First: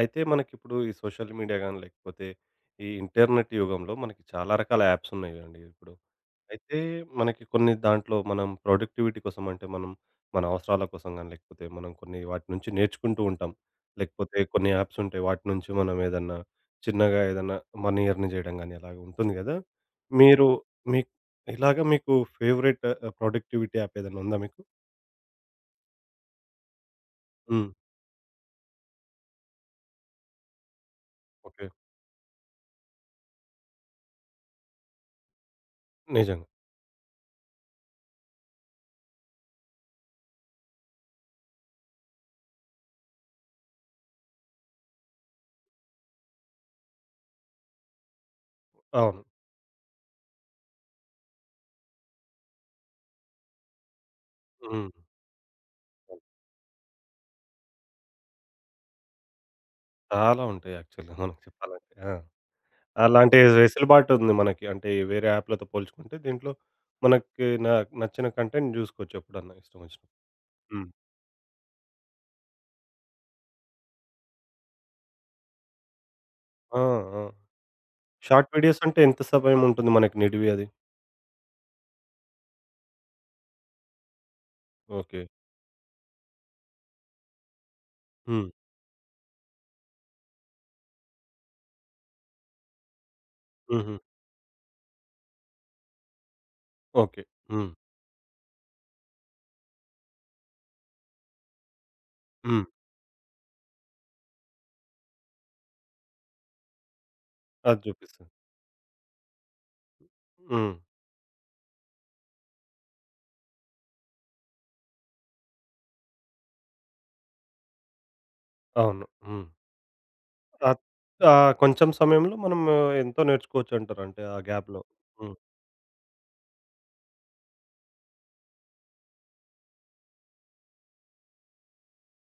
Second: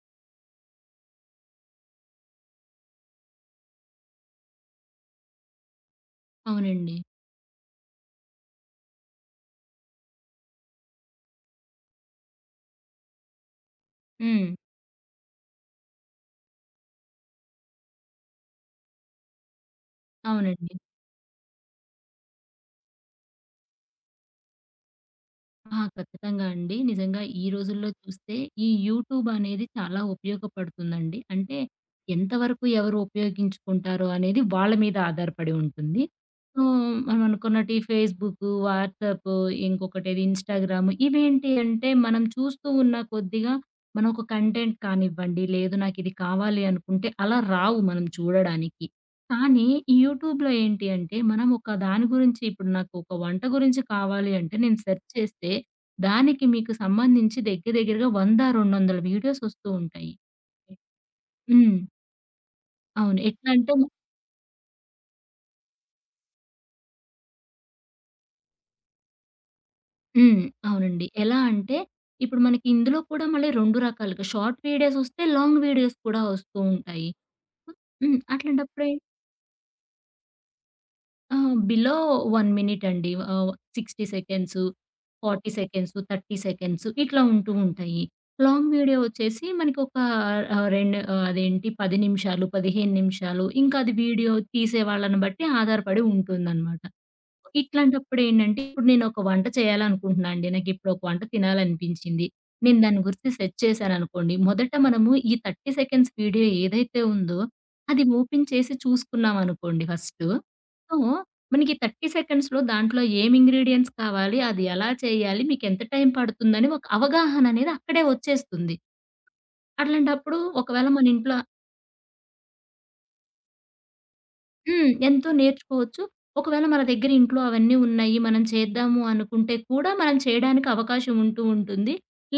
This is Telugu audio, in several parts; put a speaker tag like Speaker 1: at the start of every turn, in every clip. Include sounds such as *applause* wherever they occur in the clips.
Speaker 1: అయితే మనకిప్పుడు ఈ సోషల్ మీడియా గాని, లేకపోతే ఈ ఇంటర్నెట్ యుగంలో మనకి చాలా రకాల యాప్స్ ఉన్నాయి కదండీ ఇప్పుడు. అయితే
Speaker 2: అవునండి.
Speaker 1: మనకి కొన్ని దాంట్లో మనం ప్రొడక్టివిటీ కోసం అంటే మనం మన అవసరాల కోసం గాని, లేకపోతే మనం కొన్ని వాటి నుంచి నేర్చుకుంటూ ఉంటాం. లేకపోతే
Speaker 2: హ్మ్.
Speaker 1: కొన్ని యాప్స్ ఉంటాయి. వాటి నుంచి మనం ఏదన్నా చిన్నగా ఏదన్నా మనీ ఎర్న్ చేయడం గాని అలాగ ఉంటుంది గదా! మీరు
Speaker 2: అవునండి.
Speaker 1: మీకు ఇలాగ మీకు ఫేవరెట్ ప్రొడక్టివిటీ యాప్ ఏదైనా ఉందా మీకు?
Speaker 2: ఖచ్చితంగా అండి. నిజంగా ఈ
Speaker 1: హ్మ్.
Speaker 2: రోజుల్లో చూస్తే ఈ యూట్యూబ్ అనేది చాలా ఉపయోగపడుతుందండి. అంటే
Speaker 1: ఓకే.
Speaker 2: ఎంతవరకు ఎవరు ఉపయోగించుకుంటారో అనేది వాళ్ళ మీద ఆధారపడి ఉంటుంది.
Speaker 1: నిజంగా.
Speaker 2: సో, మనం అనుకున్నట్టు ఈ ఫేస్‌బుక్, వాట్సాప్ ఇంకొకటేది ఇన్‌స్టాగ్రామ్ ఇవేంటి అంటే మనం చూస్తూ ఉన్న కొద్దిగా మనం ఒక కంటెంట్ కానివ్వండి, లేదు నాకిది కావాలి అనుకుంటే అలా రావు మనం చూడడానికి.
Speaker 1: అవును.
Speaker 2: కానీ, ఈ యూట్యూబ్‌లో ఏంటి అంటే, మనం ఒక దాని గురించి ఇప్పుడు నాకు ఒక వంట గురించి కావాలి అంటే, నేను
Speaker 1: హ్మ్.
Speaker 2: సెర్చ్ చేస్తే, దానికి మీకు సంబంధించి దగ్గర దగ్గరగా 100, 200 వీడియోస్ వస్తూ ఉంటాయి.
Speaker 1: చాలా ఉంటాయి యాక్చువల్‌గా మనకు
Speaker 2: హ్మ్.
Speaker 1: చెప్పాలంటే. ఆ!
Speaker 2: అవును.
Speaker 1: అలాంటి
Speaker 2: ఎట్లా అంటే
Speaker 1: వెసులుబాటు ఉంది మనకి. అంటే వేరే యాప్‌లతో పోల్చుకుంటే దీంట్లో మనకి నచ్చిన కంటెంట్ జూసుకోవచ్చు ఎప్పుడన్నా ఇష్టం వచ్చినప్పుడు.
Speaker 2: హ్మ్.
Speaker 1: హ్మ్.
Speaker 2: అవునండి. ఎలా అంటే, ఇప్పుడు మనకి ఇందులో కూడా మళ్ళీ 2 రకాలుగా షార్ట్ వీడియోస్ వస్తే, లాంగ్ వీడియోస్ కూడా వస్తూ
Speaker 1: ఆ!
Speaker 2: ఉంటాయి.
Speaker 1: ఆ! షార్ట్ వీడియోస్
Speaker 2: అట్లాంటప్పుడే
Speaker 1: అంటే ఎంత సమయం ఉంటుంది మనకి నిడివి అది?
Speaker 2: ఆ! బిలో 1 మినిట్ అండి. 60 సెకండ్స్,
Speaker 1: ఓకే.
Speaker 2: 40 సెకండ్స్, 30 సెకండ్స్ ఇట్లా ఉంటూ ఉంటాయి.
Speaker 1: హ్మ్.
Speaker 2: లాంగ్ వీడియో వచ్చేసి మనకొక రెండు అదేంటి 10 నిమిషాలు, 15 నిమిషాలు ఇంకా అది
Speaker 1: హుహు.
Speaker 2: వీడియో తీసే వాళ్ళని బట్టి ఆధారపడి ఉంటుందనమాట.
Speaker 1: ఓకే. హ్మ్.
Speaker 2: ఇట్లాంటప్పుడేంటంటే, ఇప్పుడు నేనొక వంట చేయాలనుకుంటున్నా అండి. నాకిప్పుడొక వంట తినాలనిపించింది.
Speaker 1: హ్మ్.
Speaker 2: నేను దాని గురించి సెర్చ్ చేశాననుకోండి, మొదట మనము ఈ 30 సెకండ్స్ వీడియో ఏదైతే ఉందో,
Speaker 1: అది
Speaker 2: అది
Speaker 1: చూపిస్తుంది.
Speaker 2: ఓపెన్ చేసి చూసుకున్నామనుకోండి ఫస్టు.
Speaker 1: హ్మ్.
Speaker 2: సో, మనకి 30 సెకండ్స్‌లో దాంట్లో ఏం ఇంగ్రీడియెంట్స్ కావాలి, అది ఎలా చేయాలి, మీకెంత టైం పడుతుందని ఒక అవగాహననేది అక్కడే వచ్చేస్తుంది.
Speaker 1: అవును. హ్మ్.
Speaker 2: అట్లాంటప్పుడు
Speaker 1: ఆహ్,
Speaker 2: ఒకవేళ మన
Speaker 1: ఆ
Speaker 2: ఇంట్లో
Speaker 1: కొంచెం సమయంలో మనం ఎంతో నేర్చుకోవచ్చంటారు అంటే ఆ గ్యాప్‌లో.
Speaker 2: హ్మ్. ఎంతో
Speaker 1: హ్మ్.
Speaker 2: నేర్చుకోవచ్చు. ఒకవేళ మన దగ్గర ఇంట్లో అవన్నీ ఉన్నాయి. మనం చేద్దాము అనుకుంటే కూడా మనం చేయడానికి అవకాశం ఉంటూ ఉంటుంది.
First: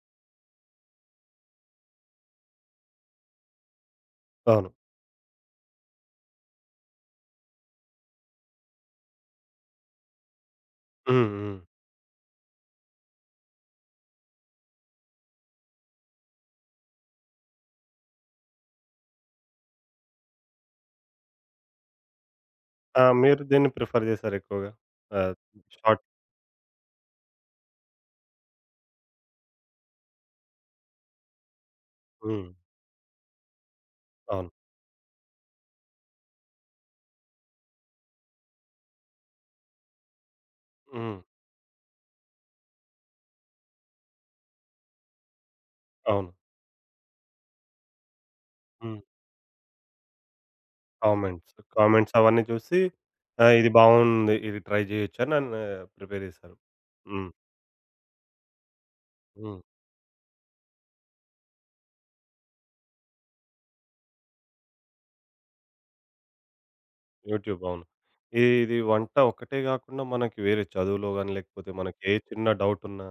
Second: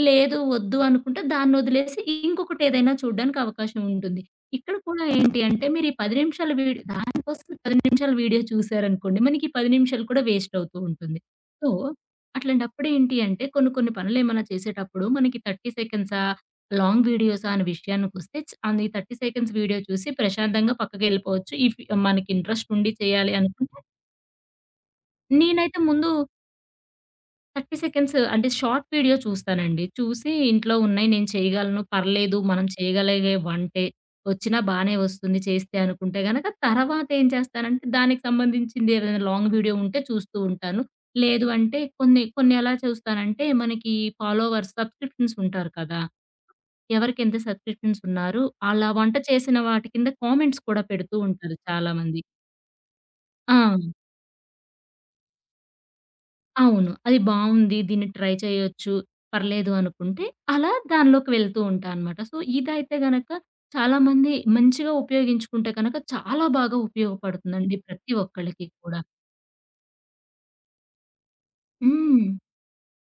Speaker 2: లేదు వద్దు అనుకుంటే దాన్నొదిలేసి ఇంకొకటి ఏదైనా చూడ్డానికి అవకాశం ఉంటుంది.
Speaker 1: అవును.
Speaker 2: ఇక్కడ కూడా ఏంటి అంటే మీరు ఈ 10 నిమిషాల వీడియో దానికోసం 10 నిమిషాల వీడియో చూసారనుకోండి. మనకి 10 నిమిషాలు కూడా వేస్ట్ అవుతూ ఉంటుంది.
Speaker 1: హ్మ్. హ్మ్.
Speaker 2: సో, అట్లాంటప్పుడు ఏంటి అంటే కొన్ని కొన్ని పనులేమైనా చేసేటప్పుడు మనకి 30 సెకండ్సా? లాంగ్ వీడియోసా అనే విషయానికొస్తే అది 30 సెకండ్స్ వీడియో చూసి ప్రశాంతంగా పక్కకెళ్ళిపోవచ్చు. ఇఫ్ మనకి ఇంట్రెస్ట్ ఉండి
Speaker 1: ఆ!
Speaker 2: చేయాలి
Speaker 1: మీరు దేన్ని
Speaker 2: అనుకుంటే,
Speaker 1: ప్రిఫర్ జేశారు ఎక్కువగా? ఆహ్,
Speaker 2: నేనైతే
Speaker 1: షార్ట్.
Speaker 2: ముందు 30 సెకండ్స్ అంటే షార్ట్ వీడియో చూస్తానండి. చూసి ఇంట్లో ఉన్నాయి నేను చేయగలను, పర్లేదు
Speaker 1: హ్మ్.
Speaker 2: మనం చేయగలిగే వంటే,
Speaker 1: అవును.
Speaker 2: వచ్చినా బానే వస్తుంది చేస్తే అనుకుంటే గనక, తర్వాత ఏం చేస్తానంటే దానికి సంబంధించింది ఏదైనా లాంగ్ వీడియో ఉంటే చూస్తూ ఉంటాను.
Speaker 1: హ్మ్.
Speaker 2: లేదు అంటే కొన్ని కొన్ని ఎలా చూస్తానంటే మనకి ఫాలోవర్స్, సబ్స్క్రిప్షన్స్ ఉంటారు కదా!
Speaker 1: అవును.
Speaker 2: ఎవరికెంత సబ్‌స్క్రిప్షన్స్ ఉన్నారు. ఆళ్ళా
Speaker 1: హ్మ్.
Speaker 2: వంట చేసిన వాటి కింద కామెంట్స్ కూడా పెడుతూ
Speaker 1: కామెంట్స్.
Speaker 2: ఉంటారు
Speaker 1: కామెంట్స్
Speaker 2: చాలామంది.
Speaker 1: అవన్నీ చూసి
Speaker 2: ఆ!
Speaker 1: ఇది బాగుంది. ఇది ట్రై చేయొచ్చని నన్ను ప్రిపేర్ చేశారు.
Speaker 2: అవును. అది
Speaker 1: హ్మ్.
Speaker 2: బావుంది. దీన్ని ట్రై చేయొచ్చు.
Speaker 1: హ్మ్.
Speaker 2: పర్లేదు అనుకుంటే అలా దానిలోకి వెళ్తూ ఉంటా అనమాట. సో, ఇదైతే గనక చాలామంది మంచిగా ఉపయోగించుకుంటే కనుక చాలా బాగా
Speaker 1: యూట్యూబ్.
Speaker 2: ఉపయోగపడుతుందండి
Speaker 1: అవును.
Speaker 2: ప్రతి
Speaker 1: ఈ
Speaker 2: ఒక్కళ్ళకి
Speaker 1: ఇది
Speaker 2: కూడా.
Speaker 1: వంట ఒక్కటే గాకుండా మనకి వేరే చదువులో గాని, లేకపోతే మనకి ఏ
Speaker 2: హ్మ్.
Speaker 1: చిన్న డౌటున్నా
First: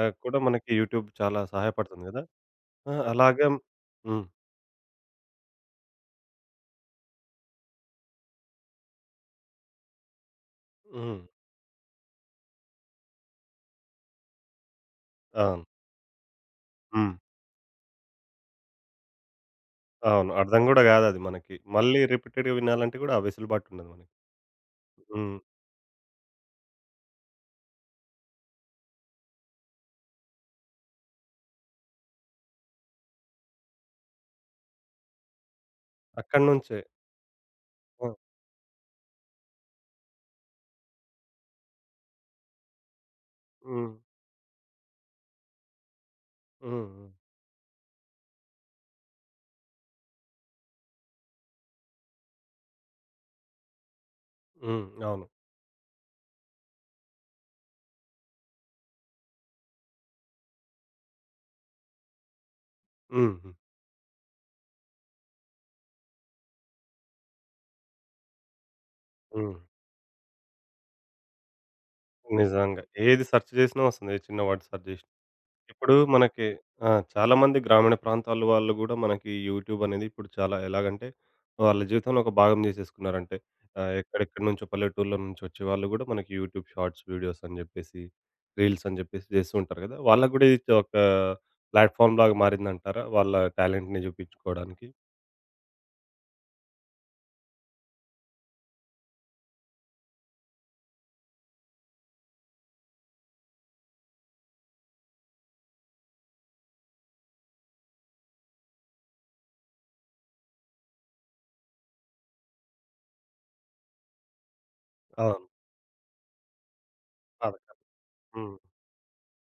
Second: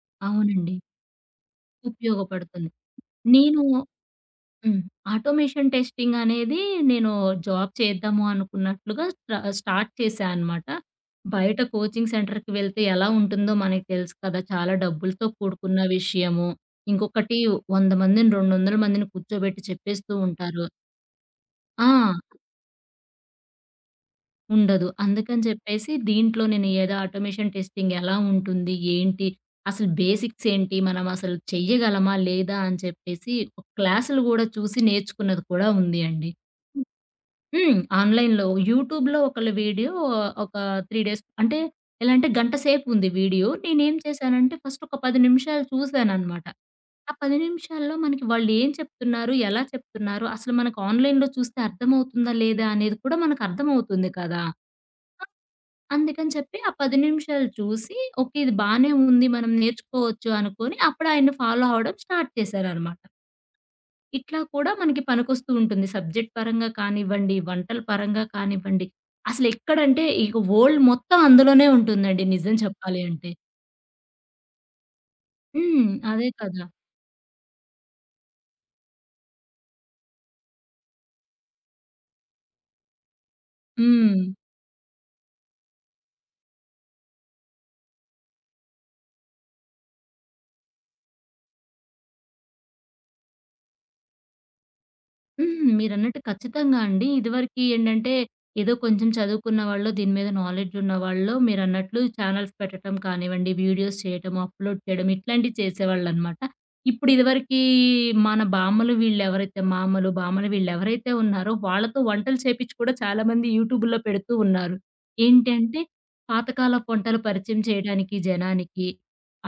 Speaker 1: కూడా మనకి
Speaker 2: అవునండి.
Speaker 1: యూట్యూబ్ చాలా సహాయపడుతుంది గదా!
Speaker 2: ఉపయోగపడుతుంది.
Speaker 1: ఆ! అలాగే.
Speaker 2: నేను
Speaker 1: హ్మ్.
Speaker 2: హ్మ్. ఆటోమేషన్ టెస్టింగ్ అనేది నేను జాబ్ చేద్దాము అనుకున్నట్లుగా స్టార్ట్ చేశా అనమాట.
Speaker 1: హ్మ్.
Speaker 2: బయట కోచింగ్ సెంటర్‌కి వెళ్తే ఎలా ఉంటుందో మనకు తెలుసు కదా! చాలా డబ్బులతో
Speaker 1: అవును.
Speaker 2: కూడుకున్న విషయము.
Speaker 1: హ్మ్.
Speaker 2: ఇంకొకటి 100 మందిని, 200 మందిని కూర్చోబెట్టి చెప్పేస్తూ
Speaker 1: అవును. అర్థం
Speaker 2: ఉంటారు.
Speaker 1: గూడా గాదది మనకి.
Speaker 2: ఆ!
Speaker 1: మళ్ళీ రిపీటెడ్‌గా వినాలంటే గూడా ఆ వెసులుబాటు ఉండదు మనకి.
Speaker 2: ఉండదు.
Speaker 1: హ్మ్.
Speaker 2: అందుకని చెప్పేసి దీంట్లో నేను ఏదో ఆటోమేషన్ టెస్టింగ్ ఎలా ఉంటుంది? ఏంటి? అసలు బేసిక్స్ ఏంటి? మనం అసలు చెయ్యగలమా? లేదా? అని చెప్పేసి క్లాసులు గూడా చూసి నేర్చుకున్నది కూడా ఉంది అండి.
Speaker 1: అక్కడి నుంచే. ఆ!
Speaker 2: ఆన్‌లైన్‌లో యూట్యూబ్‌లో ఒకళ్ళ వీడియో ఒక 3 డేస్ అంటే ఎలా అంటే గంట సేపుంది వీడియో.
Speaker 1: హ్మ్.
Speaker 2: నేనేం చేశానంటే ఫస్ట్ ఒక 10 నిమిషాలు చూసాననమాట.
Speaker 1: హ్మ్. హ్మ్.
Speaker 2: ఆ 10 నిమిషాల్లో మనకి వాళ్ళేం చెప్తున్నారు? ఎలా చెప్తున్నారు? అసలు మనకు ఆన్‌లైన్‌లో చూస్తే అర్థమవుతుందా? లేదా? అనేది కూడా మనకు అర్థమవుతుంది కదా!
Speaker 1: హ్మ్. అవును.
Speaker 2: అందుకని చెప్పి ఆ 10 నిమిషాలు చూసి ఓకే. ఇది బానే ఉంది. మనం నేర్చుకోవచ్చు అనుకోని అప్పుడు ఆయన్ని ఫాలో అవ్వడం స్టార్ట్ చేశాననమాట.
Speaker 1: హ్మ్. హ్మ్.
Speaker 2: ఇట్లా కూడా మనకి పనికొస్తూ ఉంటుంది. సబ్జెక్ట్ పరంగా కానివ్వండి, వంటల పరంగా కానివ్వండి.
Speaker 1: హ్మ్.
Speaker 2: అసలెక్కడంటే ఇక వరల్డ్ మొత్తం అందులోనే ఉంటుందండి నిజం
Speaker 1: నిజంగా.
Speaker 2: చెప్పాలి
Speaker 1: ఏది
Speaker 2: అంటే.
Speaker 1: సెర్చ్ చేసినా వస్తుంది. ఏ చిన్న వర్డ్ సెర్చ్ చేసినా. ఇప్పుడు
Speaker 2: అదే
Speaker 1: మనకి
Speaker 2: కదా!
Speaker 1: ఆ! చాలామంది గ్రామీణ ప్రాంతాల వాళ్ళు గూడా మనకి యూట్యూబ్ అనేది ఇప్పుడు చాలా ఎలాగంటే, వాళ్ళ జీవితంలో ఒక భాగం చేసేసుకున్నారు. అంటే
Speaker 2: హ్మ్.
Speaker 1: ఎక్కడెక్కడి నుంచో పల్లెటూర్ల నుంచి వచ్చే వాళ్ళు గూడా మనకి యూట్యూబ్ షార్ట్స్ వీడియోస్ అని జెప్పేసి, రీల్స్ అని జెప్పేసి చేస్తూ ఉంటారు కదా! వాళ్ళకి గూడా ఇది ఒక ప్లాట్‌ఫార్మ్ లాగా మారిందంటారా? వాళ్ళ టాలెంట్‌ని చూపించుకోవడానికి?
Speaker 2: హ్మ్. మీరన్నట్టు ఖచ్చితంగా అండి. ఇదివరకి ఏంటంటే, ఏదో కొంచెం చదువుకున్న వాళ్ళో, దీని మీద నాలెడ్జ్ ఉన్నవాళ్ళో మీరన్నట్లు ఛానెల్స్ పెట్టటం కానివ్వండి, వీడియోస్ చేయటం, అప్‌లోడ్ చేయడం ఇట్లాంటివి చేసేవాళ్ళనమాట. ఇప్పుడు ఇదివరకీ మన బామ్మలు వీళ్ళెవరైతే మా అమ్మలు, బామ్మలు వీళ్ళెవరైతే ఉన్నారో వాళ్ళతో వంటలు చేపిచ్చి కూడా చాలామంది యూట్యూబుల్లో పెడుతూ ఉన్నారు.
Speaker 1: అవును.
Speaker 2: ఏంటంటే, పాతకాలపు వంటలు పరిచయం
Speaker 1: అవును.
Speaker 2: చేయడానికి
Speaker 1: హ్మ్.
Speaker 2: జనానికి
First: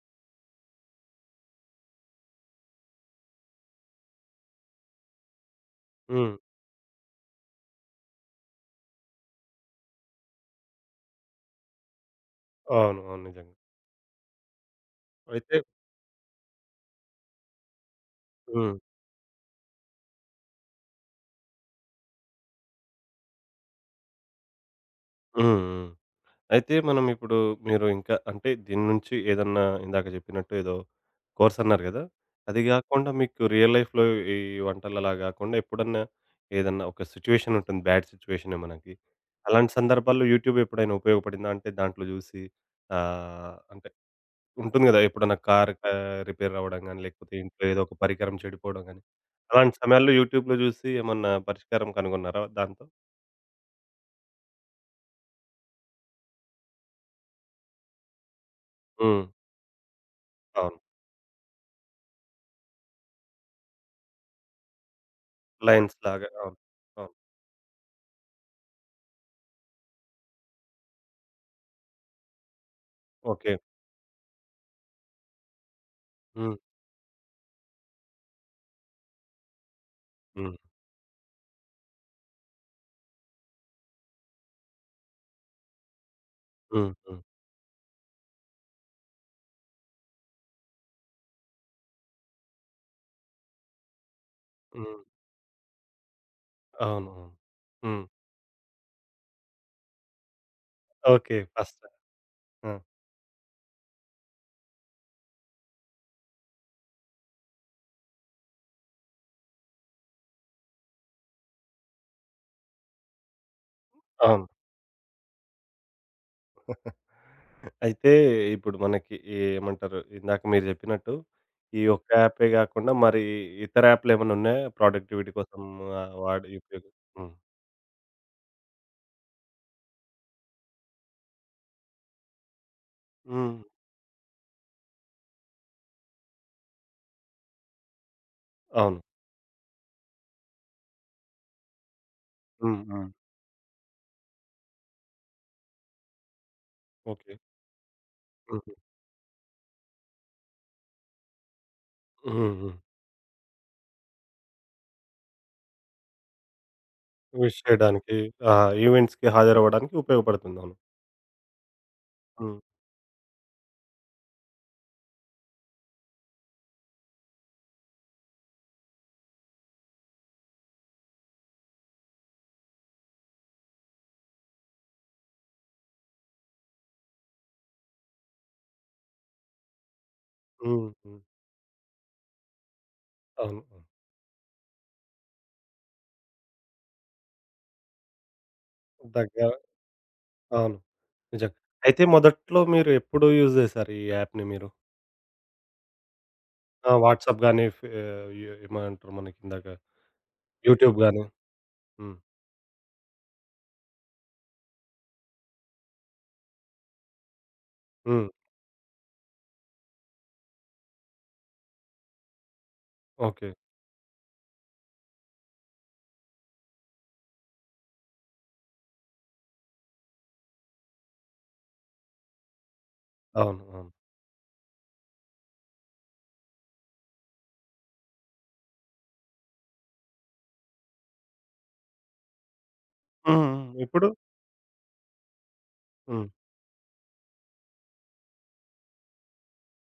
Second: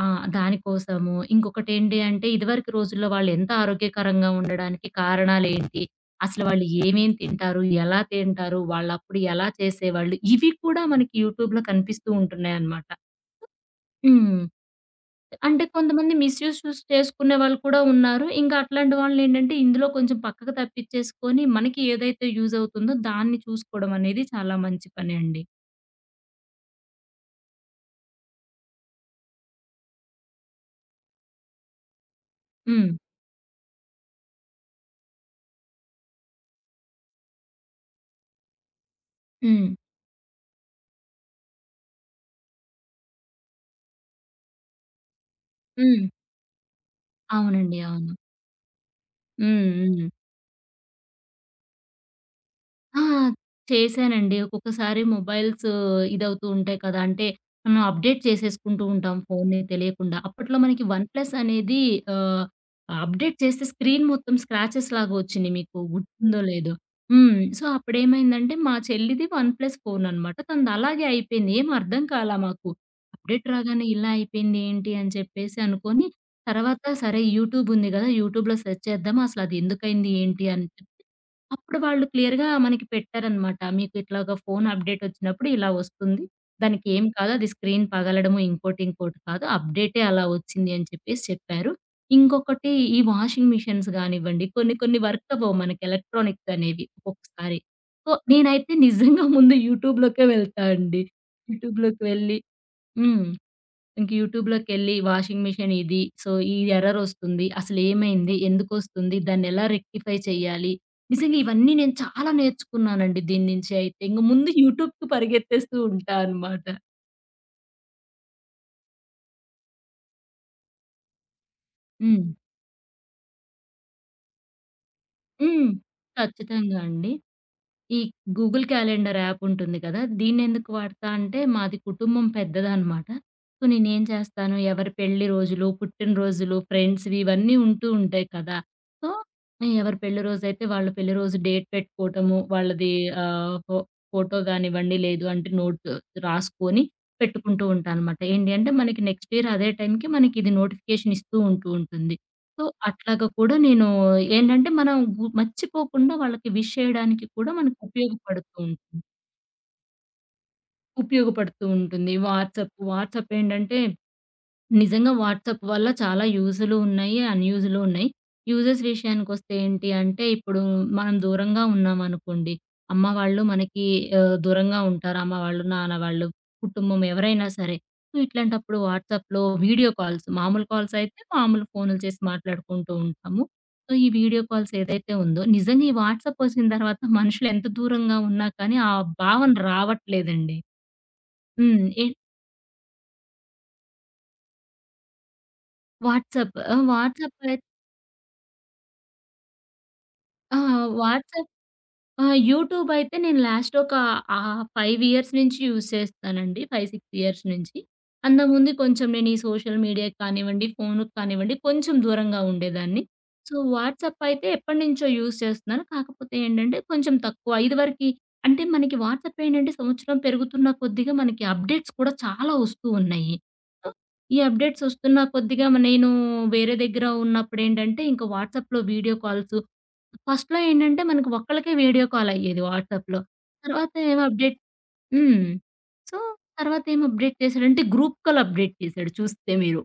Speaker 2: ఆ! దానికోసము. ఇంకొకటేంటి అంటే, ఇదివరకు రోజుల్లో వాళ్ళెంత ఆరోగ్యకరంగా ఉండడానికి కారణాలేంటి?
Speaker 1: హ్మ్.
Speaker 2: అసలు వాళ్ళు ఏమేం తింటారు? ఎలా తింటారు? వాళ్ళప్పుడు ఎలా చేసేవాళ్ళు? ఇవి కూడా మనకి యూట్యూబ్‌లో కనిపిస్తూ ఉంటున్నాయనమాట.
Speaker 1: అవును. అవును. నిజంగా.
Speaker 2: హ్మ్.
Speaker 1: అయితే.
Speaker 2: అంటే కొంతమంది మిస్‌యూజ్ చూసి చేసుకునే వాళ్ళు కూడా ఉన్నారు. ఇంకా
Speaker 1: హ్మ్.
Speaker 2: అట్లాంటి వాళ్ళనేంటంటే, ఇందులో కొంచెం పక్కకు తప్పిచ్చేసుకొని, మనకి ఏదైతే యూజ్ అవుతుందో దాన్ని చూసుకోవడం అనేది చాలా మంచి పని అండి.
Speaker 1: హ్మ్. హ్మ్. అయితే మనం ఇప్పుడు మీరు ఇంకా అంటే దీని నుంచి ఏదన్నా ఇందాక చెప్పినట్టు ఏదో కోర్స్ అన్నారు కదా! అది
Speaker 2: హ్మ్.
Speaker 1: గాకుండా మీకు రియల్ లైఫ్‌లో ఈ వంటలు అలా గాకుండా ఎప్పుడన్నా ఏదన్నా ఒక సిట్యుయేషన్ ఉంటుంది. బ్యాడ్ సిట్యుయేషనే మనకి.
Speaker 2: హ్మ్.
Speaker 1: అలాంటి సందర్భాల్లో యూట్యూబ్ ఎప్పుడైనా ఉపయోగపడిందా? అంటే దాంట్లో జూసి అంటే ఉంటుంది గదా! ఎప్పుడన్నా కార్
Speaker 2: హ్మ్.
Speaker 1: రిపేర్ అవ్వడం గాని, లేకపోతే ఇంట్లో
Speaker 2: అవునండి.
Speaker 1: ఏదో ఒక
Speaker 2: అవును.
Speaker 1: పరికరం చెడిపోవడం గాని,
Speaker 2: హ్మ్.
Speaker 1: అలాంటి
Speaker 2: హ్మ్.
Speaker 1: సమయాల్లో యూట్యూబ్‌లో జూసి ఏమన్నా పరిష్కారం కనుగొన్నారా దాంతో?
Speaker 2: ఆ! చేశానండి. ఒక్కొక్కసారి మొబైల్స్ ఇదవుతూ ఉంటాయి కదా! అంటే మనం అప్డేట్ చేసేసుకుంటూ ఉంటాం
Speaker 1: హ్మ్.
Speaker 2: ఫోన్‌ని తెలియకుండా. అప్పట్లో
Speaker 1: అవును.
Speaker 2: మనకి వన్ ప్లస్ అనేది ఆహ్, అప్డేట్ చేస్తే స్క్రీన్ మొత్తం స్క్రాచెస్ లాగా వచ్చింది మీకు
Speaker 1: లైన్స్ లాగా.
Speaker 2: గుర్తుందో
Speaker 1: అవును.
Speaker 2: లేదో.
Speaker 1: అవును.
Speaker 2: సో, అప్పుడేమైందంటే మా చెల్లిది వన్ ప్లస్ ఫోన్ అనమాట. తనది అలాగే అయిపోయింది. ఏం అర్థం కాలా మాకు. Update
Speaker 1: okay.
Speaker 2: రాగానే ఇలా అయిపోయింది ఏంటి అని చెప్పేసి అనుకోని
Speaker 1: హ్మ్.
Speaker 2: తర్వాత సరే యూట్యూబ్ ఉంది కదా! యూట్యూబ్‌లో సెర్చ్ చేద్దాం. అసలు అది ఎందుకయింది ఏంటి
Speaker 1: హ్మ్.
Speaker 2: అని చెప్పి అప్పుడు వాళ్ళు క్లియర్‌గా మనకి పెట్టారనమాట. మీకు ఇట్లాగా ఫోన్ అప్‌డేట్ వచ్చినప్పుడు ఇలా వస్తుంది. దానికి
Speaker 1: హ్మ్.
Speaker 2: ఏం
Speaker 1: హ్మ్.
Speaker 2: కాదు. అది స్క్రీన్ పగలడము ఇంకోటి, ఇంకోటి కాదు. అప్‌డేటే అలా వచ్చింది అని చెప్పేసి చెప్పారు. ఇంకొకటి ఈ వాషింగ్ మిషన్స్ గానివ్వండి, కొన్ని
Speaker 1: హ్మ్.
Speaker 2: కొన్ని వర్క్ అవ్వవు మనకి ఎలక్ట్రానిక్స్ అనేవి
Speaker 1: అవును. అవును.
Speaker 2: ఒక్కొక్కసారి.
Speaker 1: హ్మ్.
Speaker 2: సో, నేనైతే నిజంగా ముందు యూట్యూబ్‌లోకే వెళ్తా అండి.
Speaker 1: ఓకే. ఫస్ట్.
Speaker 2: యూట్యూబ్‌లోకి వెళ్ళి
Speaker 1: ఆ!
Speaker 2: హ్మ్. ఇంక యూట్యూబ్‌లోకెళ్ళి వాషింగ్ మిషన్ ఇది. సో, ఈ ఎర్రర్ ఒస్తుంది. అసలేమైంది? ఎందుకొస్తుంది? దాన్నెలా రెక్టిఫై చేయాలి? నిజంగా ఇవన్నీ నేను చాలా నేర్చుకున్నానండి దీని నుంచి అయితే. ఇంక ముందు
Speaker 1: అవును.
Speaker 2: యూట్యూబ్‌కి పరిగెత్తేస్తూ ఉంటా అనమాట.
Speaker 1: అయితే ఇప్పుడు మనకి ఏమంటారు ఇందాక మీరు చెప్పినట్టు ఈ ఒక్క
Speaker 2: హ్మ్.
Speaker 1: యాపే గాకుండా మరి ఇతర యాప్‌లేమన్నా ఉన్నాయా ప్రొడక్టివిటీ కోసం
Speaker 2: హ్మ్.
Speaker 1: వాడి
Speaker 2: ఖచ్చితంగా
Speaker 1: ఉపయోగ.
Speaker 2: అండి.
Speaker 1: హ్మ్.
Speaker 2: ఈ గూగుల్ క్యాలెండర్ యాప్ ఉంటుంది కదా! దీన్నెందుకు వాడతా అంటే మాది కుటుంబం పెద్దదనమాట.
Speaker 1: హ్మ్.
Speaker 2: సో, నేనేం చేస్తాను ఎవరి పెళ్లి రోజులు, పుట్టినరోజులు, ఫ్రెండ్స్‌వి ఇవన్నీ ఉంటూ ఉంటాయి కదా!
Speaker 1: అవును.
Speaker 2: సో, ఎవరి పెళ్లి రోజైతే వాళ్ళ పెళ్లి రోజు డేట్ పెట్టుకోవటము,
Speaker 1: హ్మ్.
Speaker 2: వాళ్ళది
Speaker 1: హ్మ్.
Speaker 2: ఆహ్, ఫో ఫోటో గానివ్వండి, లేదు అంటే నోట్ రాసుకొని
Speaker 1: ఓకే.
Speaker 2: పెట్టుకుంటూ ఉంటానమాట. ఏంటి అంటే
Speaker 1: హుహు.
Speaker 2: మనకి నెక్స్ట్ ఇయర్ అదే టైంకి మనకిది నోటిఫికేషన్ ఇస్తూ ఉంటూ ఉంటుంది.
Speaker 1: హ్మ్.
Speaker 2: సో,
Speaker 1: హ్మ్.
Speaker 2: అట్లాగా కూడా నేను ఏంటంటే మనం మర్చిపోకుండా వాళ్ళకి విష్ చేయడానికి కూడా
Speaker 1: విష్
Speaker 2: మనకు
Speaker 1: చేయడానికి. ఆ!
Speaker 2: ఉపయోగపడుతూ ఉంటుంది.
Speaker 1: ఈవెంట్స్‌కి హాజరవ్వడానికి ఉపయోగపడుతుంది. అవును.
Speaker 2: ఉపయోగపడుతూ ఉంటుంది.
Speaker 1: హ్మ్.
Speaker 2: వాట్సాప్, ఏంటంటే నిజంగా వాట్సాప్ వల్ల చాలా యూజులు ఉన్నాయి. అన్‌యూజులు ఉన్నాయి. యూజెస్ విషయానికొస్తే ఏంటి అంటే, ఇప్పుడు మనం దూరంగా ఉన్నామనుకోండి. అమ్మ వాళ్ళు మనకి దూరంగా ఉంటారు. అమ్మ వాళ్ళు, నాన్న వాళ్ళు, కుటుంబం ఎవరైనా సరే. సో, ఇట్లాంటప్పుడు వాట్సాప్‌లో వీడియో కాల్స్ మామూలు
Speaker 1: హ్మ్.
Speaker 2: కాల్స్ అయితే
Speaker 1: హ్మ్.
Speaker 2: మామూలు ఫోనులు చేసి మాట్లాడుకుంటూ ఉంటాము.
Speaker 1: అవును. అవును.
Speaker 2: సో, ఈ వీడియో కాల్స్ ఏదైతే ఉందో నిజంగా ఈ వాట్సాప్ వచ్చిన తర్వాత మనుషులు ఎంత దూరంగా ఉన్నా కానీ ఆ
Speaker 1: దగ్గర.
Speaker 2: భావన రావట్లేదండి.
Speaker 1: అవును. నిజం.
Speaker 2: హ్మ్.
Speaker 1: అయితే
Speaker 2: ఏ
Speaker 1: మొదట్లో మీరు ఎప్పుడు యూజ్ చేశారు ఈ యాప్‌ని మీరు?
Speaker 2: వాట్సాప్ ఆహ్,
Speaker 1: ఆ!
Speaker 2: వాట్సాప్
Speaker 1: వాట్సాప్
Speaker 2: అయి
Speaker 1: గాని ఏమంటారు మనకిందాక
Speaker 2: ఆ!
Speaker 1: యూట్యూబ్ గాని.
Speaker 2: వాట్సాప్
Speaker 1: హ్మ్.
Speaker 2: అయితే. యూట్యూబ్ అయితే నేను లాస్ట్ ఒక 5 ఇయర్స్ నుంచి యూజ్ చేస్తానండి. 5, 6 ఇయర్స్ నుంచి.
Speaker 1: హ్మ్.
Speaker 2: అంతకుముందు కొంచెం నేను ఈ సోషల్ మీడియాకి కానివ్వండి, ఫోనుకి కానివ్వండి కొంచెం దూరంగా ఉండేదాన్ని.
Speaker 1: ఓకే.
Speaker 2: సో, వాట్సాప్ అయితే ఎప్పటినుంచో యూజ్ చేస్తున్నాను. కాకపోతే ఏంటంటే కొంచెం తక్కువ. ఇదివరకి అంటే మనకి వాట్సాప్ ఏంటంటే సంవత్సరం పెరుగుతున్న కొద్దిగా మనకి అప్డేట్స్ కూడా చాలా వస్తూ ఉన్నాయి.
Speaker 1: అవును.
Speaker 2: సో,
Speaker 1: అవును.
Speaker 2: ఈ అప్డేట్స్ వస్తున్న కొద్దిగా నేను వేరే దగ్గర ఉన్నప్పుడేంటంటే ఇంకా వాట్సాప్‌లో వీడియో కాల్స్ ఫస్ట్‌లో ఏంటంటే మనకు ఒక్కళ్ళకే వీడియో కాల్ అయ్యేది వాట్సాప్‌లో.
Speaker 1: హ్మ్. హ్మ్.
Speaker 2: తర్వాత
Speaker 1: ఇప్పుడు.
Speaker 2: ఏమో అప్డేట్ హ్మ్. సో,
Speaker 1: హ్మ్.
Speaker 2: తర్వాత ఏం అప్డేట్ చేసాడంటే గ్రూప్ కాల్ అప్డేట్ చేసాడు చూస్తే మీరు.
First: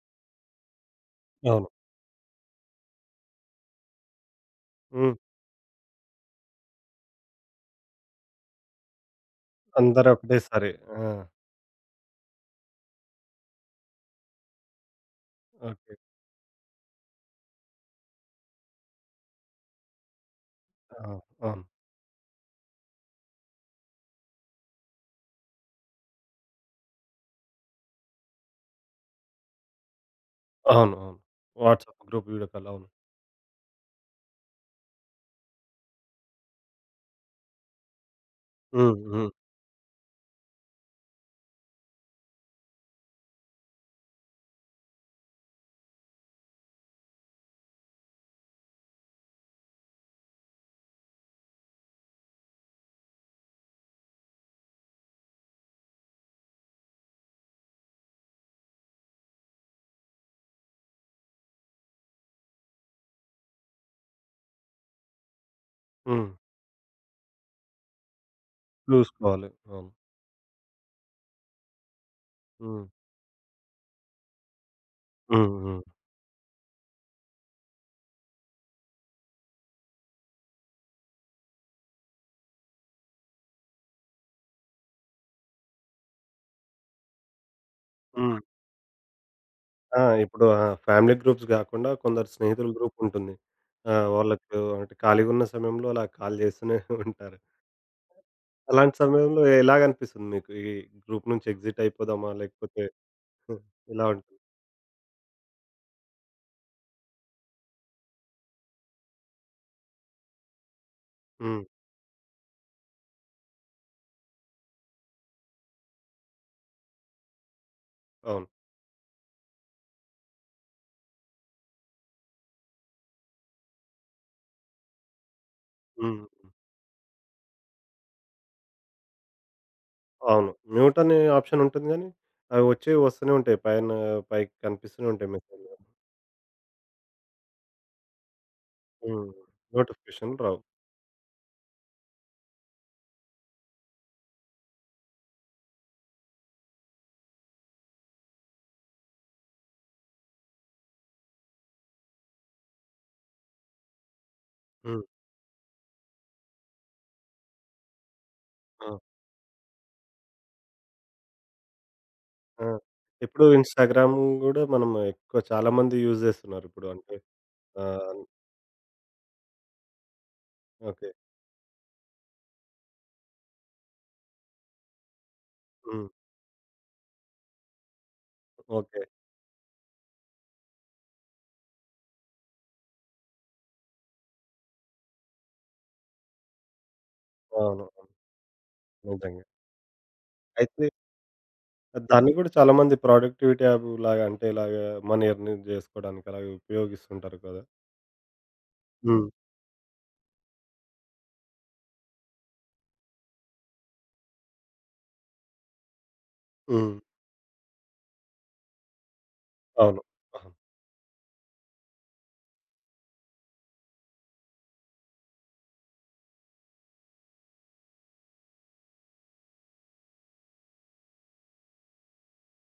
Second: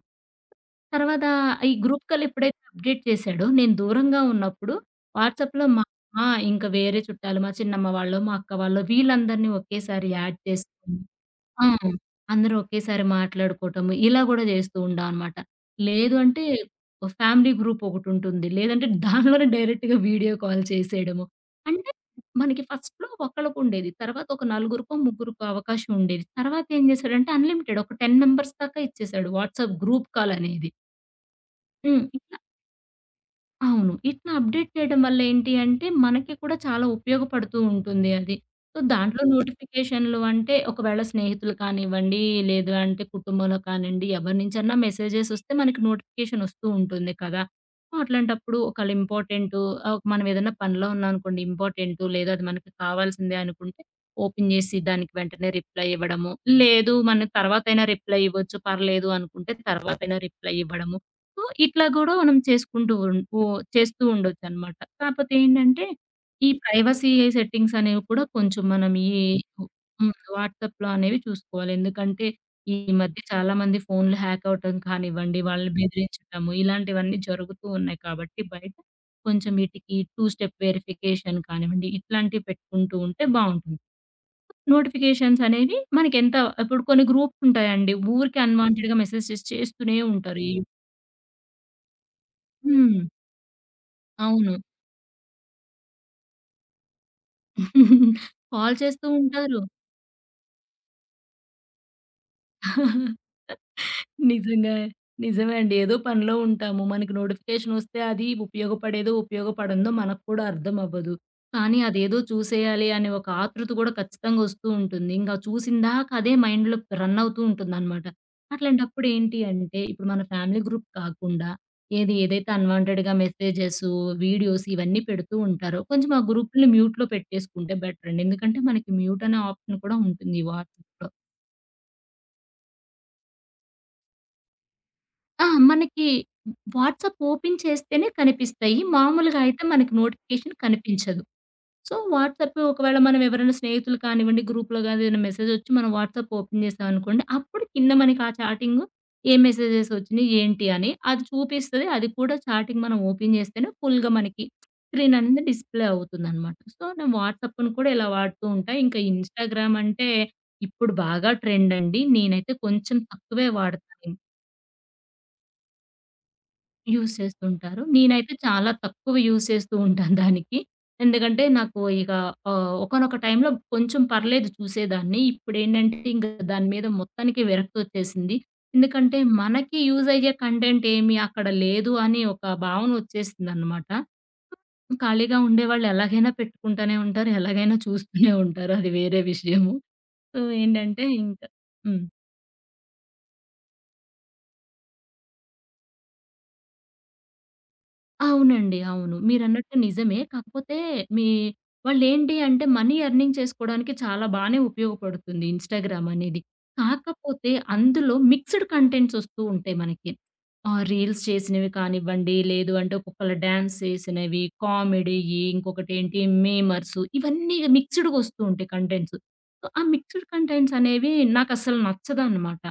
Speaker 2: తర్వాత
Speaker 1: అవును.
Speaker 2: ఈ గ్రూప్ కాల్ ఎప్పుడైతే అప్డేట్ చేసాడో నేను దూరంగా ఉన్నప్పుడు
Speaker 1: హ్మ్.
Speaker 2: వాట్సాప్‌లో మా ఆ! ఇంకా వేరే చుట్టాలు మా చిన్నమ్మ వాళ్ళు, మా అక్క వాళ్ళు వీళ్ళందరిని ఒకేసారి
Speaker 1: అందరూ
Speaker 2: యాడ్
Speaker 1: ఒకటేసారి.
Speaker 2: చేసుకొని
Speaker 1: ఆ!
Speaker 2: ఆ! అందరూ ఒకేసారి మాట్లాడుకోవటము, ఇలా గూడా జేస్తూ ఉండామనమాట.
Speaker 1: ఓకే.
Speaker 2: లేదు అంటే ఓ ఫ్యామిలీ గ్రూప్ ఒకటుంటుంది. లేదంటే దానిలోనే డైరెక్ట్‌గా వీడియో కాల్
Speaker 1: అవును.
Speaker 2: చేసేయడము.
Speaker 1: అవును.
Speaker 2: అంటే మనకి ఫస్ట్‌లో ఒకళ్ళకుండేది. తర్వాత ఒక నలుగురికో, ముగ్గురికో అవకాశం ఉండేది. తర్వాత ఏం జేశాడంటే అన్‌లిమిటెడ్ ఒక 10 మెంబర్స్ దాకా ఇచ్చేసాడు వాట్సాప్ గ్రూప్ కాల్ అనేది.
Speaker 1: అవును. అవును. వాట్సాప్
Speaker 2: హ్మ్.
Speaker 1: Group video call. అవును.
Speaker 2: అవును. ఇట్లా అప్డేట్ చేయడం వల్ల ఏంటి అంటే, మనకి కూడా చాలా ఉపయోగపడుతూ ఉంటుంది అది. సో,
Speaker 1: హ్మ్.
Speaker 2: దాంట్లో
Speaker 1: హ్మ్.
Speaker 2: నోటిఫికేషన్‌లు అంటే ఒకవేళ స్నేహితులు కానివ్వండి, లేదు అంటే కుటుంబంలో కానివ్వండి, ఎవరి నుంచన్నా మెసేజెస్ వస్తే మనకి నోటిఫికేషన్ వస్తూ ఉంటుంది కదా! సో, అట్లాంటప్పుడు ఒకవేళ ఇంపార్టెంటు మనం ఏదైనా పనిలో ఉన్నామనుకోండి, ఇంపార్టెంటు లేదా అది మనకి కావాల్సిందే అనుకుంటే, ఓపెన్ చేసి దానికి వెంటనే రిప్లై ఇవ్వడము. లేదు మనం తర్వాతైనా రిప్లై ఇవ్వచ్చు, పర్లేదు అనుకుంటే తర్వాతైనా రిప్లై ఇవ్వడము. సో, ఇట్లా గూడా మనం చేసుకుంటూ ఉన్ ఓ చేస్తూ ఉండొచ్చనమాట. కాపోతే ఏంటంటే,
Speaker 1: హ్మ్.
Speaker 2: ఈ ప్రైవసీ సెట్టింగ్స్ అనేవి కూడా కొంచెం మనం ఈ
Speaker 1: చూసుకోవాలి. అవును.
Speaker 2: హ్మ్. వాట్సాప్‌లో అనేవి చూసుకోవాలి. ఎందుకంటే, ఈ
Speaker 1: హ్మ్.
Speaker 2: మధ్య చాలా మంది ఫోన్‌లు హ్యాక్ అవ్వటం కానివ్వండి,
Speaker 1: హ్మ్.
Speaker 2: వాళ్ళని
Speaker 1: హ్మ్.
Speaker 2: బెదిరించటము ఇలాంటివన్నీ జరుగుతూ ఉన్నాయి కాబట్టి బయట, కొంచెం ఈటికి టూ స్టెప్ వెరిఫికేషన్ కానివ్వండి, ఇట్లాంటివి పెట్టుకుంటూ ఉంటే బావుంటుంది. నోటిఫికేషన్స్ అనేవి మనకెంత ఇప్పుడు కొన్ని గ్రూప్స్ ఉంటాయండి.
Speaker 1: హ్మ్.
Speaker 2: ఊరికే అన్‌వాంటెడ్‌గా మెసేజెస్ చేస్తూనే
Speaker 1: ఆ!
Speaker 2: ఉంటారు.
Speaker 1: ఇప్పుడు
Speaker 2: ఈ
Speaker 1: ఆ ఫ్యామిలీ గ్రూప్స్ గాకుండా కొందరు స్నేహితుల
Speaker 2: హ్మ్.
Speaker 1: గ్రూపుంటుంది. ఆ!
Speaker 2: అవును.
Speaker 1: వాళ్ళకు అంటే ఖాళీగున్న సమయంలో అలా కాల్ చేస్తూనే ఉంటారు.
Speaker 2: *laughs* కాల్
Speaker 1: అలాంటి
Speaker 2: చేస్తూ
Speaker 1: సమయంలో
Speaker 2: ఉంటారు.
Speaker 1: ఎలాగనిపిస్తుంది మీకు? ఈ గ్రూప్ నుంచి ఎగ్జిట్ అయిపోదామా? లేకపోతే
Speaker 2: *laughs*
Speaker 1: హ్మ్. ఇలా ఉంటుంది.
Speaker 2: నిజంగా. నిజమే అండి. ఏదో పనిలో ఉంటాము. మనకి నోటిఫికేషనొస్తే అది ఉపయోగపడేదో, ఉపయోగపడందో మనకు కూడా అర్థం అవ్వదు.
Speaker 1: హ్మ్.
Speaker 2: కానీ అదేదో చూసేయాలి అనే ఒక ఆతృత కూడా ఖచ్చితంగా ఒస్తూ ఉంటుంది. ఇంక చూసిందాక అదే మైండ్‌లో రన్ అవుతూ ఉంటుందనమాట.
Speaker 1: అవును.
Speaker 2: అట్లాంటప్పుడు ఏంటి అంటే, ఇప్పుడు మన ఫ్యామిలీ గ్రూప్ కాకుండా ఏది ఏదైతే అన్‌వాంటెడ్‌గా మెసేజెసు, వీడియోస్ ఇవన్నీ పెడుతూ ఉంటారో, కొంచెం ఆ
Speaker 1: హ్మ్.
Speaker 2: గ్రూపుల్ని మ్యూట్‌లో పెట్టేసుకుంటే బెటరండి. ఎందుకంటే మనకి మ్యూట్ అనే ఆప్షన్ కూడా ఉంటుంది
Speaker 1: అవును. మ్యూట్
Speaker 2: వాట్సాప్‌లో.
Speaker 1: అనే ఆప్షన్ ఉంటుంది గానీ, అవి వచ్చి వస్తూనే ఉంటాయి. పైన పైకి కనిపిస్తూనే ఉంటాయి మెసేజ్‌లు.
Speaker 2: మనకి వాట్సాప్ ఓపెన్ చేస్తేనే కనిపిస్తాయి.
Speaker 1: హ్మ్.
Speaker 2: మామూలుగా అయితే మనకి
Speaker 1: నోటిఫికేషన్‌లు
Speaker 2: నోటిఫికేషన్
Speaker 1: రావు.
Speaker 2: కనిపించదు. సో, వాట్సాప్ ఒకవేళ మనం ఎవరైనా స్నేహితులు కానివ్వండి, గ్రూప్‌లో గాని ఏదైనా మెసేజ్ ఒచ్చి మనం వాట్సాప్ ఓపెన్ చేసామనుకోండి, అప్పుడు కింద మనకి ఆ చాటింగు ఏ మెసేజెస్ ఒచ్చినాయి, ఏంటి అని అది చూపిస్తది. అది కూడా చాటింగ్ మనం ఓపెన్ చేస్తేనే ఫుల్‌గా మనకి
Speaker 1: హ్మ్.
Speaker 2: స్క్రీన్ అనేది డిస్‌ప్లే అవుతుందనమాట. సో, నేను వాట్సాప్‌ను కూడా ఇలా వాడుతూ ఉంటా.
Speaker 1: ఆ!
Speaker 2: ఇంకా ఇన్‌స్టాగ్రామ్ అంటే ఇప్పుడు బాగా ట్రెండ్ అండి. నేనైతే
Speaker 1: ఆ!
Speaker 2: కొంచెం
Speaker 1: ఇప్పుడు
Speaker 2: తక్కువే వాడతాను.
Speaker 1: ఇన్‌స్టాగ్రామ్ గూడా మనం ఎక్కువ చాలా మంది యూజ్ జేస్తున్నారిప్పుడు.
Speaker 2: యూజ్
Speaker 1: అంటే
Speaker 2: చేస్తూ ఉంటారు.
Speaker 1: ఆహ్,
Speaker 2: నేనైతే చాలా తక్కువ యూజ్ చేస్తూ ఉంటాను దానికి.
Speaker 1: ఓకే.
Speaker 2: ఎందుకంటే నాకు ఇక ఒకానొక టైంలో కొంచెం పర్లేదు చూసేదాన్ని. ఇప్పుడేంటంటే
Speaker 1: హ్మ్.
Speaker 2: ఇంక దాని మీద మొత్తానికి విరక్తొచ్చేసింది.
Speaker 1: ఓకే.
Speaker 2: ఎందుకంటే మనకి యూజ్ అయ్యే కంటెంట్ ఏమి అక్కడ లేదు అని ఒక భావన వచ్చేసిందనమాట. ఖాళీగా ఉండేవాళ్ళు ఎలాగైనా పెట్టుకుంటూనే ఉంటారు. ఎలాగైనా
Speaker 1: అవును. అవును.
Speaker 2: చూస్తూనే ఉంటారు. అది వేరే
Speaker 1: నిజంగా.
Speaker 2: విషయము. సో,
Speaker 1: అయితే
Speaker 2: ఏంటంటే ఇంక హ్మ్.
Speaker 1: దాన్ని కూడా చాలామంది ప్రొడక్టివిటీ యాప్ లాగా అంటే ఇలాగ మనీ ఎర్న్ జేసుకోవడానికి అలాగే ఉపయోగిస్తుంటారు కదా!
Speaker 2: అవునండి. అవును.
Speaker 1: హ్మ్.
Speaker 2: మీరన్నట్టు నిజమే. కాకపోతే మీ వాళ్ళేంటి అంటే మనీ ఎర్నింగ్ చేసుకోవడానికి చాలా బానే ఉపయోగపడుతుంది ఇన్‌స్టాగ్రామ్ అనేది.
Speaker 1: హ్మ్.
Speaker 2: కాకపోతే అందులో మిక్స్‌డ్ కంటెంట్స్ ఒస్తూ ఉంటాయి
Speaker 1: అవును.
Speaker 2: మనకి.
Speaker 1: అవును.
Speaker 2: రీల్స్ చేసినవి కానివ్వండి, లేదు అంటే ఒక్కొక్కళ్ళు డాన్స్ చేసినవి, కామెడీయి, ఇంకొకటేంటి మీమర్సు ఇవన్నీ మిక్స్‌డ్‌గా ఒస్తూ ఉంటాయి కంటెంట్స్. సో, ఆ మిక్స్‌డ్ కంటెంట్స్ అనేవి నాకస్సలు నచ్చదనమాట.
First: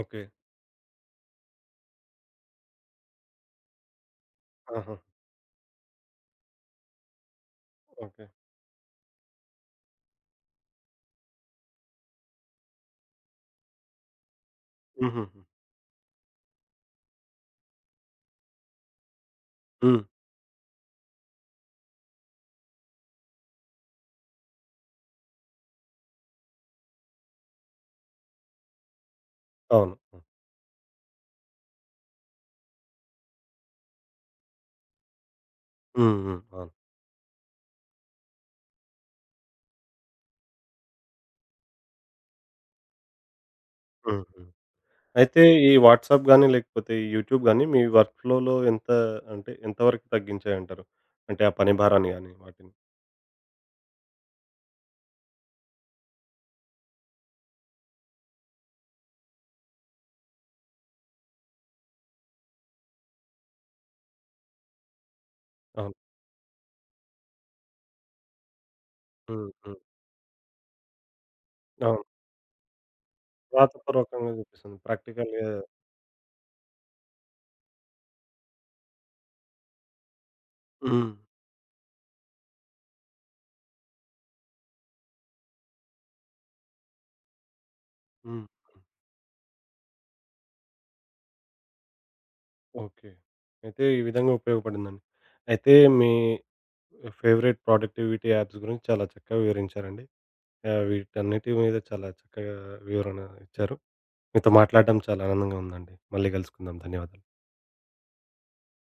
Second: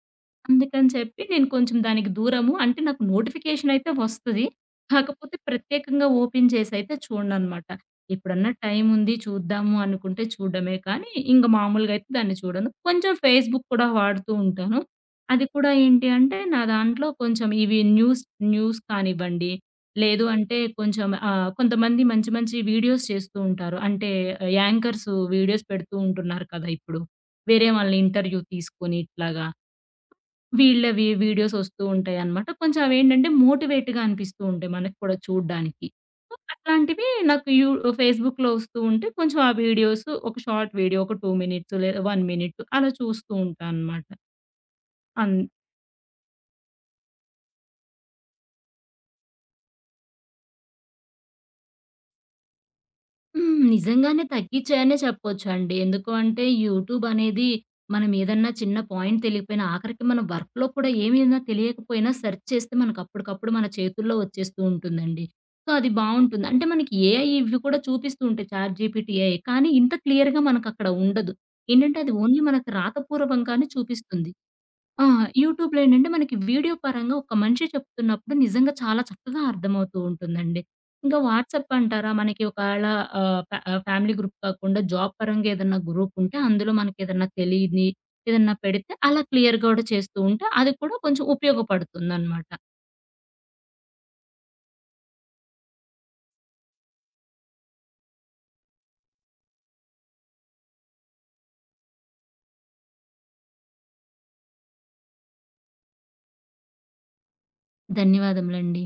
Speaker 1: ఓకే.
Speaker 2: అందుకని చెప్పి నేను కొంచెం దానికి దూరము. అంటే నాకు నోటిఫికేషన్ అయితే వస్తది.
Speaker 1: ఆహా!
Speaker 2: కాకపోతే ప్రత్యేకంగా ఓపెన్ చేసైతే చూడననమాట.
Speaker 1: ఓకే.
Speaker 2: ఎప్పుడన్నా టైం ఉంది చూద్దాము అనుకుంటే చూడడమే కానీ, ఇంక మామూలుగా అయితే దాన్ని చూడను. కొంచెం ఫేస్‌బుక్ కూడా వాడుతూ ఉంటాను.
Speaker 1: హుహుహు.
Speaker 2: అది కూడా ఏంటి అంటే నా దాంట్లో కొంచెం ఇవి న్యూస్ న్యూస్ కానివ్వండి,
Speaker 1: హ్మ్.
Speaker 2: లేదు అంటే కొంచెం కొంతమంది మంచి మంచి వీడియోస్ చేస్తూ ఉంటారు. అంటే యాంకర్స్ వీడియోస్ పెడుతూ ఉంటున్నారు కదా! ఇప్పుడు. వేరే వాళ్ళని ఇంటర్వ్యూ తీసుకొని ఇట్లాగా.
Speaker 1: అవును.
Speaker 2: వీళ్ళవి వీడియోస్ వస్తూ ఉంటాయన్నమాట. కొంచెం అవేంటంటే మోటివేట్‌గా అనిపిస్తూ ఉంటాయి మనకు కూడా చూడ్డానికి.
Speaker 1: హ్మ్.
Speaker 2: సో,
Speaker 1: హ్మ్. అవును.
Speaker 2: అట్లాంటివి నాకు యూ ఫేస్‌బుక్‌లో వస్తూ ఉంటే కొంచెం ఆ వీడియోస్ ఒక షార్ట్ వీడియో ఒక 2 మినిట్స్ లేదా 1 మినిట్ అలా చూస్తూ ఉంటానన్నమాట.
Speaker 1: హ్మ్. హ్మ్.
Speaker 2: అన్
Speaker 1: అయితే ఈ వాట్సాప్ గాని, లేకపోతే ఈ యూట్యూబ్ గాని మీ వర్క్ ఫ్లోలో ఎంత అంటే ఎంత వరకు తగ్గించాయంటారు? అంటే ఆ పని భారాన్ని గాని వాటిని?
Speaker 2: హ్మ్. నిజంగానే తగ్గిచ్చాయనే చెప్పొచ్చండి. ఎందుకు అంటే యూట్యూబ్ అనేది మనం ఏదన్నా చిన్న పాయింట్ తెలియకపోయినా ఆఖరికి మన వర్క్‌లో కూడా ఏమైనా తెలియకపోయినా సెర్చ్ చేస్తే మనకు అప్పటికప్పుడు మన చేతుల్లో వచ్చేస్తూ ఉంటుందండి. సో, అది
Speaker 1: అవును.
Speaker 2: బావుంటుంది. అంటే మనకి ఏఐ ఇవి కూడా చూపిస్తూ ఉంటాయి. చాట్‌జీపీటీ ఏఐ
Speaker 1: హ్మ్.
Speaker 2: కానీ
Speaker 1: హ్మ్.
Speaker 2: ఇంత క్లియర్‌గా మనకక్కడ ఉండదు. ఏంటంటే
Speaker 1: అవును.
Speaker 2: అది ఓన్లీ మనకు రాతపూర్వకంగానే చూపిస్తుంది.
Speaker 1: రాతపూర్వకంగా జూపిస్తుంది.
Speaker 2: ఆ!
Speaker 1: ప్రాక్టికల్‌గా.
Speaker 2: యూట్యూబ్‌లో ఏంటంటే మనకి వీడియో పరంగా ఒక మనిషి చెప్తున్నప్పుడు నిజంగా చాలా చక్కగా అర్థమవుతూ ఉంటుందండి.
Speaker 1: హ్మ్.
Speaker 2: ఇంకా వాట్సాప్ అంటారా? మనకి ఒకవేళ ఆహ్, ఫ్యా ఫ్యామిలీ గ్రూప్ కాకుండా జాబ్ పరంగా ఏదన్నా గ్రూప్ ఉంటే అందులో మనకేదన్నా తెలీని
Speaker 1: హ్మ్.
Speaker 2: ఏదన్నా పెడితే అలా క్లియర్‌గా కూడా చేస్తూ ఉంటే అది కూడా కొంచెం ఉపయోగపడుతుందనమాట.
Speaker 1: ఓకే. అయితే ఈ విధంగా ఉపయోగపడిందండి. అయితే మీ ఫేవరెట్ ప్రొడక్టివిటీ యాప్స్ గురించి చాలా చక్కగా వివరించారండి. వీటన్నిటి మీద చాలా చక్కగా వివరణ ఇచ్చారు. మీతో మాట్లాడడం చాలా ఆనందంగా ఉందండి. మళ్ళీ కలుసుకుందాం. ధన్యవాదాలు.
Speaker 2: ధన్యవాదములండి.